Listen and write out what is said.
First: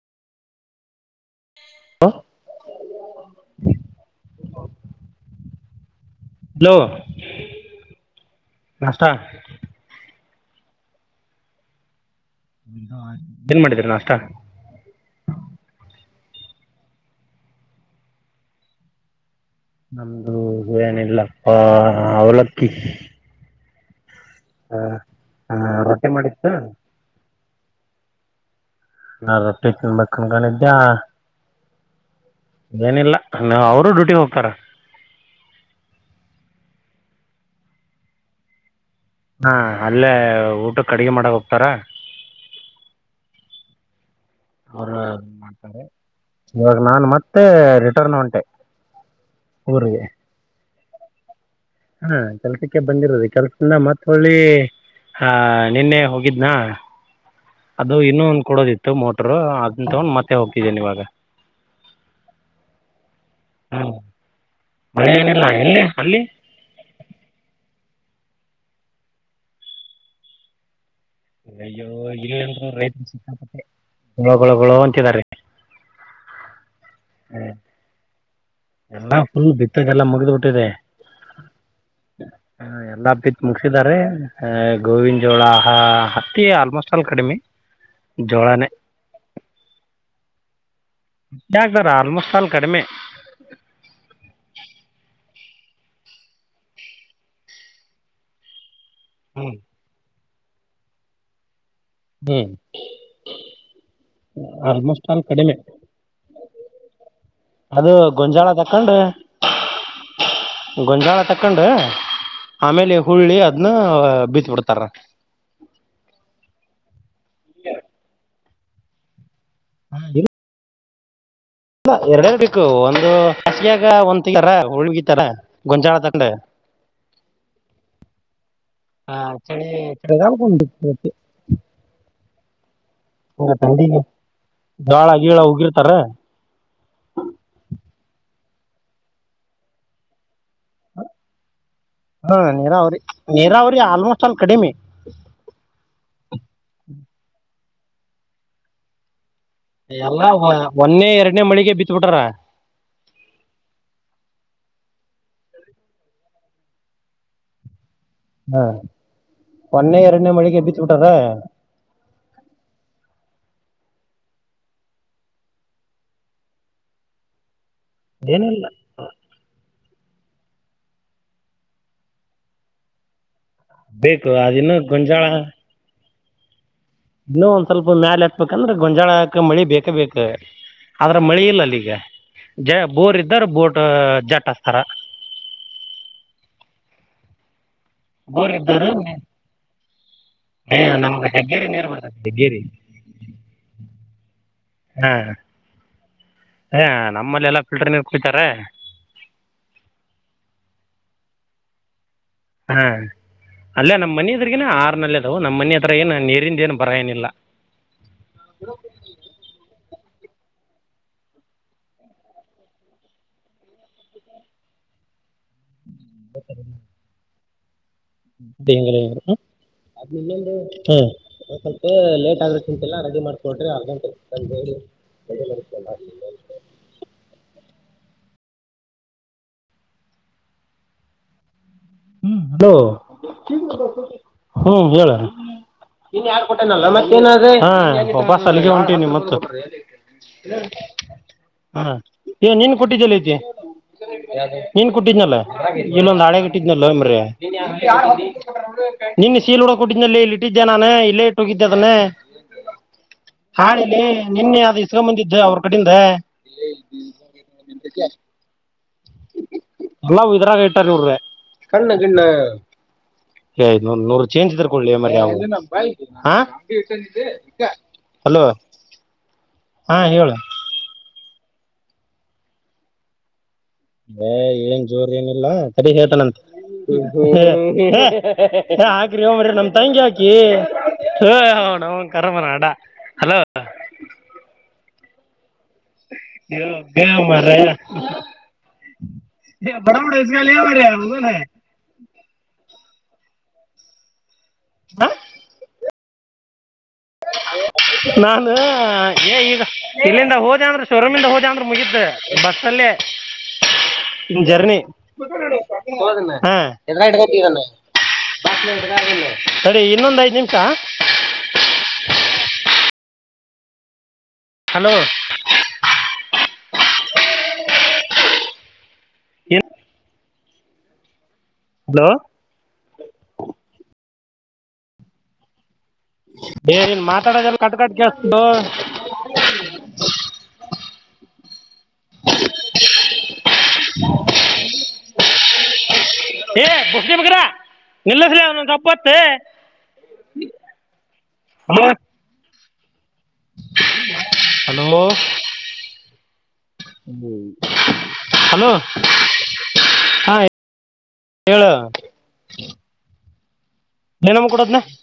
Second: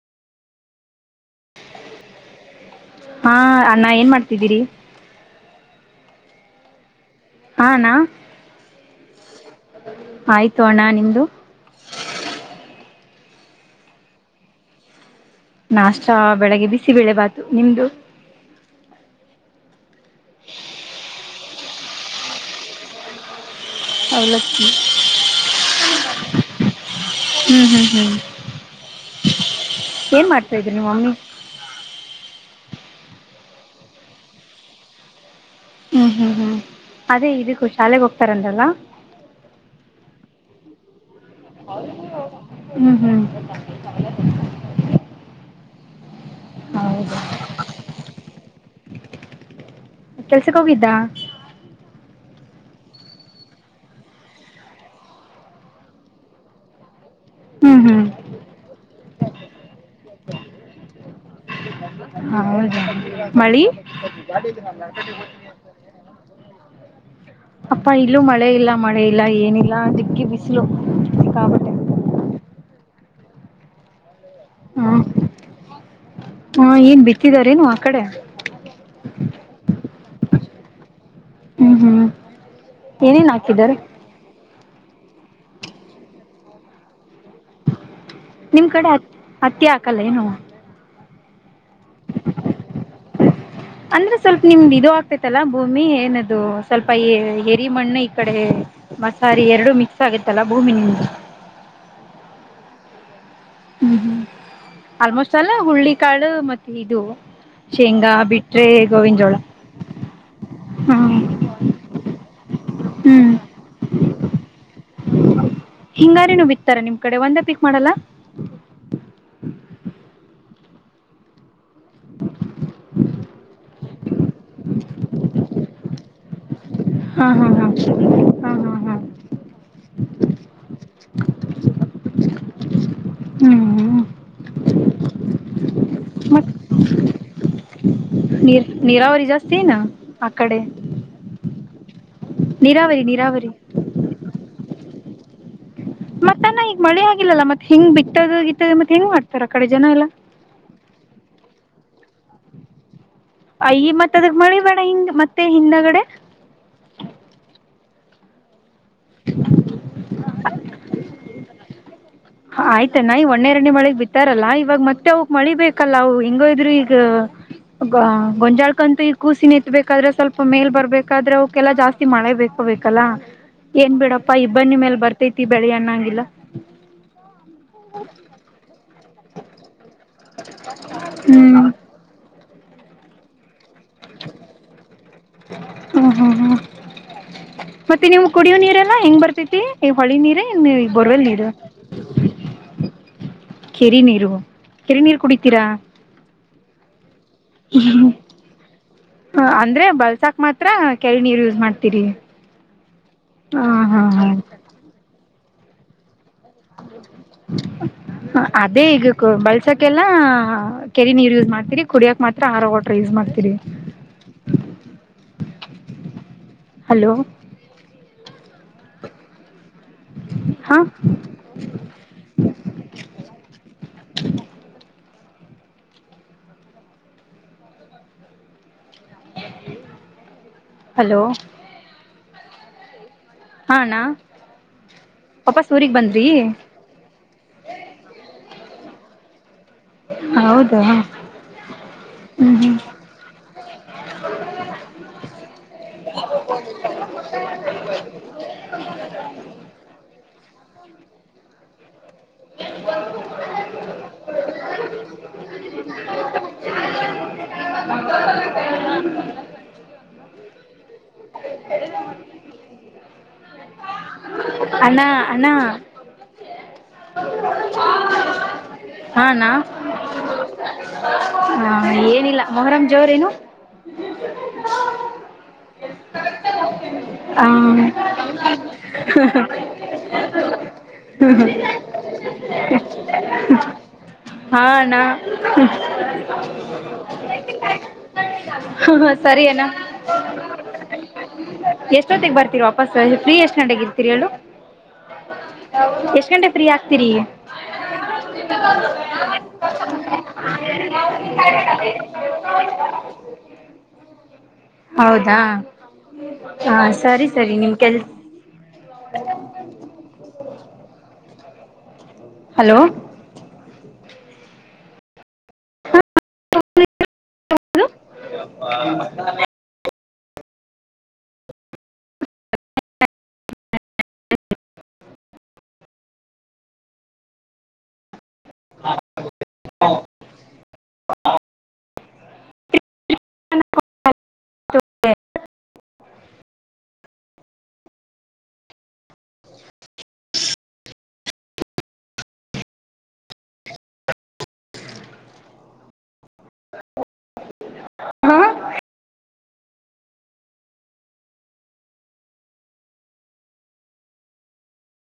ಹಾ ಅಣ್ಣ ಏನ್ ಮಾಡ್ತಿದ್ದೀರಿ ಹಲೋ ಹಾ ನಾ ನಾಷ್ಟ ಆಯ್ತು ಅಣ್ಣ ನಿಮ್ದು ಏನ್ ಮಾಡಿದೀರ ನಾಷ್ಟ ನಾಷ್ಟ ಬೆಳಗ್ಗೆ ಬಿಸಿಬೇಳೆ ಬಾತು ನಿಮ್ದು ನಮ್ದು ಏನಿಲ್ಲಪ್ಪಾ ಅವಲಕ್ಕಿ ಅವಲಕ್ಕಿ ಹಾ ಹಾ ತಿಗೆ ಮಾಡಿತ್ತಾ ಹ್ಮ್ ಹ್ಮ್ ಹ್ಮ್ ನಾ ರೊಟ್ಟಿ ತಿನ್ಬೇಕ್ ಏನ್ ಮಾಡ್ತಾ ಅನ್ಕೊಂದಿದ್ದೆ ಇದ್ರಿ ಆ ನಿಮ್ಮ ಮಮ್ಮಿ ಏನಿಲ್ಲ ನಾ ಅವರು ಡ್ಯೂಟಿಗ್ ಹೋಗ್ತಾರ ಹ್ಮ್ ಹ್ಮ್ ಹ್ಮ್ ಅದೇ ಇದಕ್ಕೂ ಶಾಲೆಗೆ ಹೋಗ್ತಾರಂದ್ರಲ್ಲ. ಹಾ ಅಲ್ಲೇ ಊಟಕ್ಕ್ ಅಡಿಗಿ ಮಾಡಕ ಹ್ಮ್ ಹ್ಮ್ [inaudible] ಅವರು ಮಾಡ್ತಾರೆ ಇವಾಗ ನಾನು ಹೌದು ಮತ್ತೆ ರಿಟರ್ನ್ ಹೊಂಟೆ ಕೆಲ್ಸಕ್ ಹೋಗಿದ್ದಾ ಹ್ಮ್ ಕೆಲ್ಸಕ್ಕೆ ಬಂದಿರೋದು ಈಗ್ ಕೆಲ್ಸದಿಂದ ಮತ್ಹೊಳ್ಳಿ ಆಹ ನಿನ್ನೆ ಹೋಗಿದ್ನಾ ಹ್ಮ್ ಅದು ಹ್ಮ್ ಇನ್ನೊಂದು ಕೊಡೋದಿತ್ತು ಮೋಟರು ಅದನ್ ತಗೊಂಡ್ ಮತ್ತೆ ಹೋಗ್ತಿದೀನ್ ಇವಾಗ ಹೌದ ಮಳಿ ಹ್ಮ್ ಮಳೆ ಏನಿಲ್ಲ ಎಲ್ಲಿ ಅಲ್ಲಿ ಅಪ್ಪ ಈ ಇಲ್ಲೂ ಮಳೆ ಇಲ್ಲ ಮಳೆ ಇಲ್ಲ ಏನಿಲ್ಲ ದಿಕ್ಕಿ ಬಿಸಿಲು ಸಿಕ್ಕಾಪಟ್ಟೆ ಅಯ್ಯೋ ಇಲ್ ಅಂದ್ರು ರೈ ಗೊಳೋ ಗೊಳೋ ಗೊಳೋ ಅಂತಿದಾರೀ ಹಾ ಏನ್ ಬಿತ್ತಿದಾರೇನು ಆ ಕಡೆ ದ್ದೆಲ್ಲ ಮುಗ್ದ್ ಬಿಟ್ಟಿದೆ. ಹ್ಮ್ ಹ್ಮ್ ಹಾ ಎಲ್ಲಾ ಏನೇನ್ ಬಿತ್ತ್ ಹಾಕಿದ್ದಾರೆ ಮುಗ್ಸಿದ್ದಾರೆ ಗೋವಿಂದ್ ಜೋಳ ಹತ್ತಿ ಆಲ್ಮೋಸ್ಟ್ ಆಲ್ ಕಡಿಮೆ ಜೋಳನೇ ನಿಮ್ ಕಡೆ ಹತ್ತಿ ಹಾಕಲ್ಲ ಏನು ಹಾಕ್ತಾರ ಆಲ್ಮೋಸ್ಟ್ ಆಲ್ ಕಡಿಮೆ ಅಂದ್ರೆ ಸ್ವಲ್ಪ ನಿಮ್ದ್ ಇದು ಆಗ್ತೇತಲ್ಲ ಭೂಮಿ ಏನದು ಸ್ವಲ್ಪ ಎರಿ ಮಣ್ಣು ಈ ಕಡೆ ಮಸಾರಿ ಹ್ಮ್ ಎರಡು ಮಿಕ್ಸ್ ಆಗುತ್ತೆ ತಲಭೂಮಿ ನಿಮ್ದು ಹೂ ಹ್ಮ್ ಹ್ಮ್ ಆಲ್ಮೋಸ್ಟ್ ಆಲ್ ಅಲ್ಲ ಕಡಿಮೆ ಹುಳ್ಳಿ ಕಾಳು ಮತ್ತೆ ಇದು ಅದು ಶೇಂಗಾ ಗೊಂಜಾಳ ಬಿಟ್ರೆ ತಕೊಂಡ ಗೋವಿನ ಜೋಳ ಹ್ಮ್ ಗೊಂಜಾಳ ತಕೊಂಡ ಆಮೇಲೆ ಹ್ಮ್ ಹುಳ್ಳಿ ಅದ್ನ್ನ ಬಿತ್ ಬಿಡ್ತಾರ ಹಿಂಗಾರಿನು ಬಿತ್ತಾರಾ ನಿಮ್ ಕಡೆ ಒಂದೇ ಪಿಕ್ ಮಾಡಲ್ಲ [unintelligible] [unintelligible] ಇಲ್ಲ ಎರಡರ್ ಬೇಕು ಒಂದು ಹಾಸಿಯಾಗ ಒಂದ ತಗಿತರ ಉಳ್ಗಿತರ ಗೊಂಚಾಳದಾಗ [unintelligible] ಹಾ ಹಾ ಹಾ ಹಾ ಹಾ ಹಾ ಚಳಿ ಚಳಿಗಾಲಕ್ಕೆ ಒಂದು ಬಿತ್ತಬೇಕು [unintelligible] ಹ್ಮ್ [unintelligible] ಜೋಳ ಗೀಳ ಉಗಿ ಮತ್ತ ನೀರ ನೀರಾವರಿ ಜಾಸ್ತಿಏನ್ ಹಾ ನೀರಾವರಿ ನೀರಾವರಿ ಆಲ್ಮೋಸ್ಟ್ ಅಲ್ಲಿ ಕಡಿಮಿ [unintelligible] ಮತ್ತನ್ನ ಈಗ ಮಳೆ ಆಗಿಲ್ಲಲ್ಲ ಮತ್ತ ಹೆಂಗ ಬಿತ್ತದು ಗಿತ್ತದು ಮತ್ತೆ ಹೆಂಗ ಮಾಡ್ತಾರ ಆ ಕಡೆ ಜನ ಎಲ್ಲಾ ಒನ್ನೇ ಎರಡನೇ ಮಳಿಗೆ ಬಿತ್ತು ಬಿತ್ತ ಬಿಟ್ಟಾರ ಅಯ ಮತ್ತ ಅದಕ್ ಮಳಿ ಬೇಡ ಹಿಂಗ ಮತ್ತೆ ಹಿಂದಗಡೆ ಹಾ ಒನ್ನೇ ಎರಡನೇ ಮಳಿಗೆ ಬಿತ್ತು ಬಿಟಾರ ಆಯ್ತನಾ ಈ ಒಣ್ಣೆ ಎರಡನೇ ಮಳಿಗ್ ಬಿತ್ತಾರಲ್ಲಾ ಇವಾಗ ಮತ್ತೆ ಅವಕ್ ಮಳಿ ಬೇಕಲ್ಲ ಅವು ಹಿಂಗು ಇದ್ರ ಈಗ ಏನಿಲ್ಲ ಗೊಂಜಾಳ್ಕಂತು ಈಗ ಕೂಸಿನ ಎತ್ಬೇಕು ಬೇಕ್ದ್ರೆ ಸ್ವಲ್ಪ ಮೇಲ್ ಬರ್ಬೇಕಾದ್ರೆ ಅವೆಲ್ಲಾ ಜಾಸ್ತಿ ಮಳೆ ಬೇಕಬೇಕಲ್ಲ ಏನ್ ಬೇಕು ಬಿಡಪ್ಪಾ ಅದಿನ್ನೂ ಇಬ್ಬ್ಣಿ ಮೇಲೆ ಬರ್ತೈತಿ ಬೆಳಿ ಅಣ್ಣಂಗಿಲ್ಲಾ ಇನ್ನು ಒಂದ ಸ್ವಲ್ಪ ಮ್ಯಾಲೆ ಎತ್ಬೇಕ್ ಅಂದ್ರೆ ಗೊಂಜಾಳ ಮಳಿ ಬೇಕ ಬೇಕು ಆದ್ರ ಮಳೆ ಹ್ಮ್ ಇಲ್ಲಲ್ಲಿ ಈಗ ಜಯ ಬೋರ್ ಇ್ದರ ಬೋರ್ ಜಟ್ಟಸ್ತರ ಹಾ ಮತ್ತೆ ನೀವು ಕುಡಿಯೋ ಇದ್ದಾರ ನೀರೆಲ್ಲಾ ಹೆಂಗ್ ಬರ್ತೇತಿ ಈ ಹೊಳಿ ನೀರ ಈ ಬೊರ್ವೆಲ್ ನಮ್ಗೆ ನೀರು ಹೆಗ್ಗೇರಿ ನೀರ್ ಬರ್ತೈತಿ ಹೆಗ್ಗೇರಿ ಕೆರಿ ನೀರು ಕೆರೆ ಹಾ ನೀರು ಕುಡಿತೀರಾ ಹಾ ನಮ್ಮಲ್ಲೆಲ್ಲ ಫಿಲ್ಟರ್ ನೀರ್ ಕುಡಿತಾರ ಅಂದ್ರೆ ಬಳ್ಸಾಕ್ ಮಾತ್ರ ಕೇಳಿ ನೀರು ಯೂಸ್ ಮಾಡ್ತೀರಿ ಹಾ ಹ ಅಲ್ಲೇ ಹಾ ನಮ್ಮ್ ಹಾ ಮನ ಇದ್ರಗನ ಆರ್ನಲ್ಲ ನಮ್ಮನೆ ಹತ್ರರ ಏ ನಾನು ನೀರು ಹ ಅದೇ ಈಗಕ್ಕೂ ಬಳ್ಸಕ ಕೆರಿ ನೀರು ಯೂಸ್ ಮಾಡ್ತರಿ ಕುಡಿಯಕ್ ಮಾತ್ರ ಹಾರ ವಾಟರ್ ಯೂಸ್ ಮಾಡ್ತೀರಿ ಹಾ ಹಲೋ ಬೇಂಗರ ಅದ್ ನಿ ಹಾ ಸ್ವಪ ಲೇಟ್ ಆಗ್ರ ಚಂತೆಲ್ಲ ರೆಡಿ ಮಾಡ್ಕೊಡ್ರಿ ಅರ್ ಗಂಟೆ ಸಂಜೆಿ ಕೈಲ್ಲರ್ತಲ್ಲ ಎಲ್ಲ ಹಲೋ ಹ್ಮ್ಲ ಹಾ ಅಣ್ಣ ಹ್ಮ್ ವಾಪಸ್ ಊರಿಗ್ ಬಂದ್ರಿ ಹೇಳರಿತ್ತ ಹ ವಾಪಸ್ ಸಲ್ಲಿ ಉಂಟ [unintelligible] ಿ ಮತ್ತ ಹೌದಾ ಹಾ ಹ್ಮ್ ನೀನ್ ಹ್ಮ್ ಕುಟ್ಟಿದ್ದಲ್ಲ ಐತಿ ನೀನ್ ಕುಟ್ಟಿದ್ನಲ್ಲ ಇಲ್ಲೊಂದು ಹಳೆಟ್ಟ [unintelligible] ನ್ರ ನಿನ್ ಸೀಲ್ಡ ಕೊಟ್ಟಿದ್ನಲ್ಲ ಹೇಳಟ್ಟ ಇಟ್ಟಿದ್ದೆ ನಾನು ಇಲ್ಲೇ ಇಟ್ಟು ಹೋಗಿದ್ದದನ್ನೇ ಹಳಲ್ಲಿ ನಿನ್ನೆ ಅದು ಇಷ್ಟಕ ಬಂದಿದ್ದ ಅವ್ರ ಕಡಿಂದ ಎಲ್ಲ ಇದ್ರಾಗತಾರೆರ ಕಣ್ಣಣ ನೂ ಚೇಂಜ್ ತರ್ಕೊಳ್ಳಿ ಅಣ್ಣ ಮ ಅಣ್ಣ ಹಾ ೆ [unintelligible] ಹಲೋ ಹಾ ಅಣ್ಣ ಹಾ ಹೇಳ ಹಾ ಏನಿಲ್ಲ ಮೊಹರಂ್ ಜೋರೇನು ಹ ಏನ್ ಜೋರ್ ಏನಿಲ್ಲ ಸರಿ ಹೇಳ್ತಾನಂತ ಹ ಹಾಕ್ರಿ ಹ್ರಿ ನಮ ತಂಗಿ ಹಾಕಿ ಹ ಕರಮನ ಅಡ ಅಲ ಹಾ ಅಣ್ಣ ಯ ಗ ಮಾರ ಸರಿ ಅಣ್ಣ ಬಡ ಮುಡಗ ಯ ಮರ ಬಸ್ಸಲ್ಲಿ ಫ್ರೀ ಎಷ್ಟ ಗಂಟೆಕ್ ಇರ್ತೀರಿ ಹೇಳು ಎಸ್ಟ್ ಕಂಡೆ ಪ್ರಿಯ ನಾನ ಏ ಈಗ ಇಲ್ಲಿಂದ ಹೋದ ಅಂದ್ ಸೋರುಮಿಂದ ಹೋದ್ಯ ಅಂದ್ರ ಮುಗಿತ ಬಸ್ಸಲ್ಲೇ ಜರ್ನಿ ಹೌದಾ ಹಾ ಸರಿ ಸರಿ ನಿಮ್ ಕೆಲ್ ತಡಿ ಇನ್ನೊಂದ ಐತ್ ಓನ್ ನಿಮಿಷಾ [inaudible] ಹಲೋ ಹಲೋ ಯಾವ್ದು [unintelligible] ಹಲೋ ಏ ನೀನ್ ಮಾತಾಡದೇಲ್ಲ ಕಟ್ಕಟ್ ಕೆಳಸ್ತಾದೋ [unintelligible] ನಿಲ್ಲಸ್ಲೇ ಸ್ವಲ್ಪಹೊತ್ತ ಹಲೋ ಹಾ ಹಲೋ ಹಾ ಹೇಳ ನೀಲಮ್ಮಗ ಕೊಡದ್ನ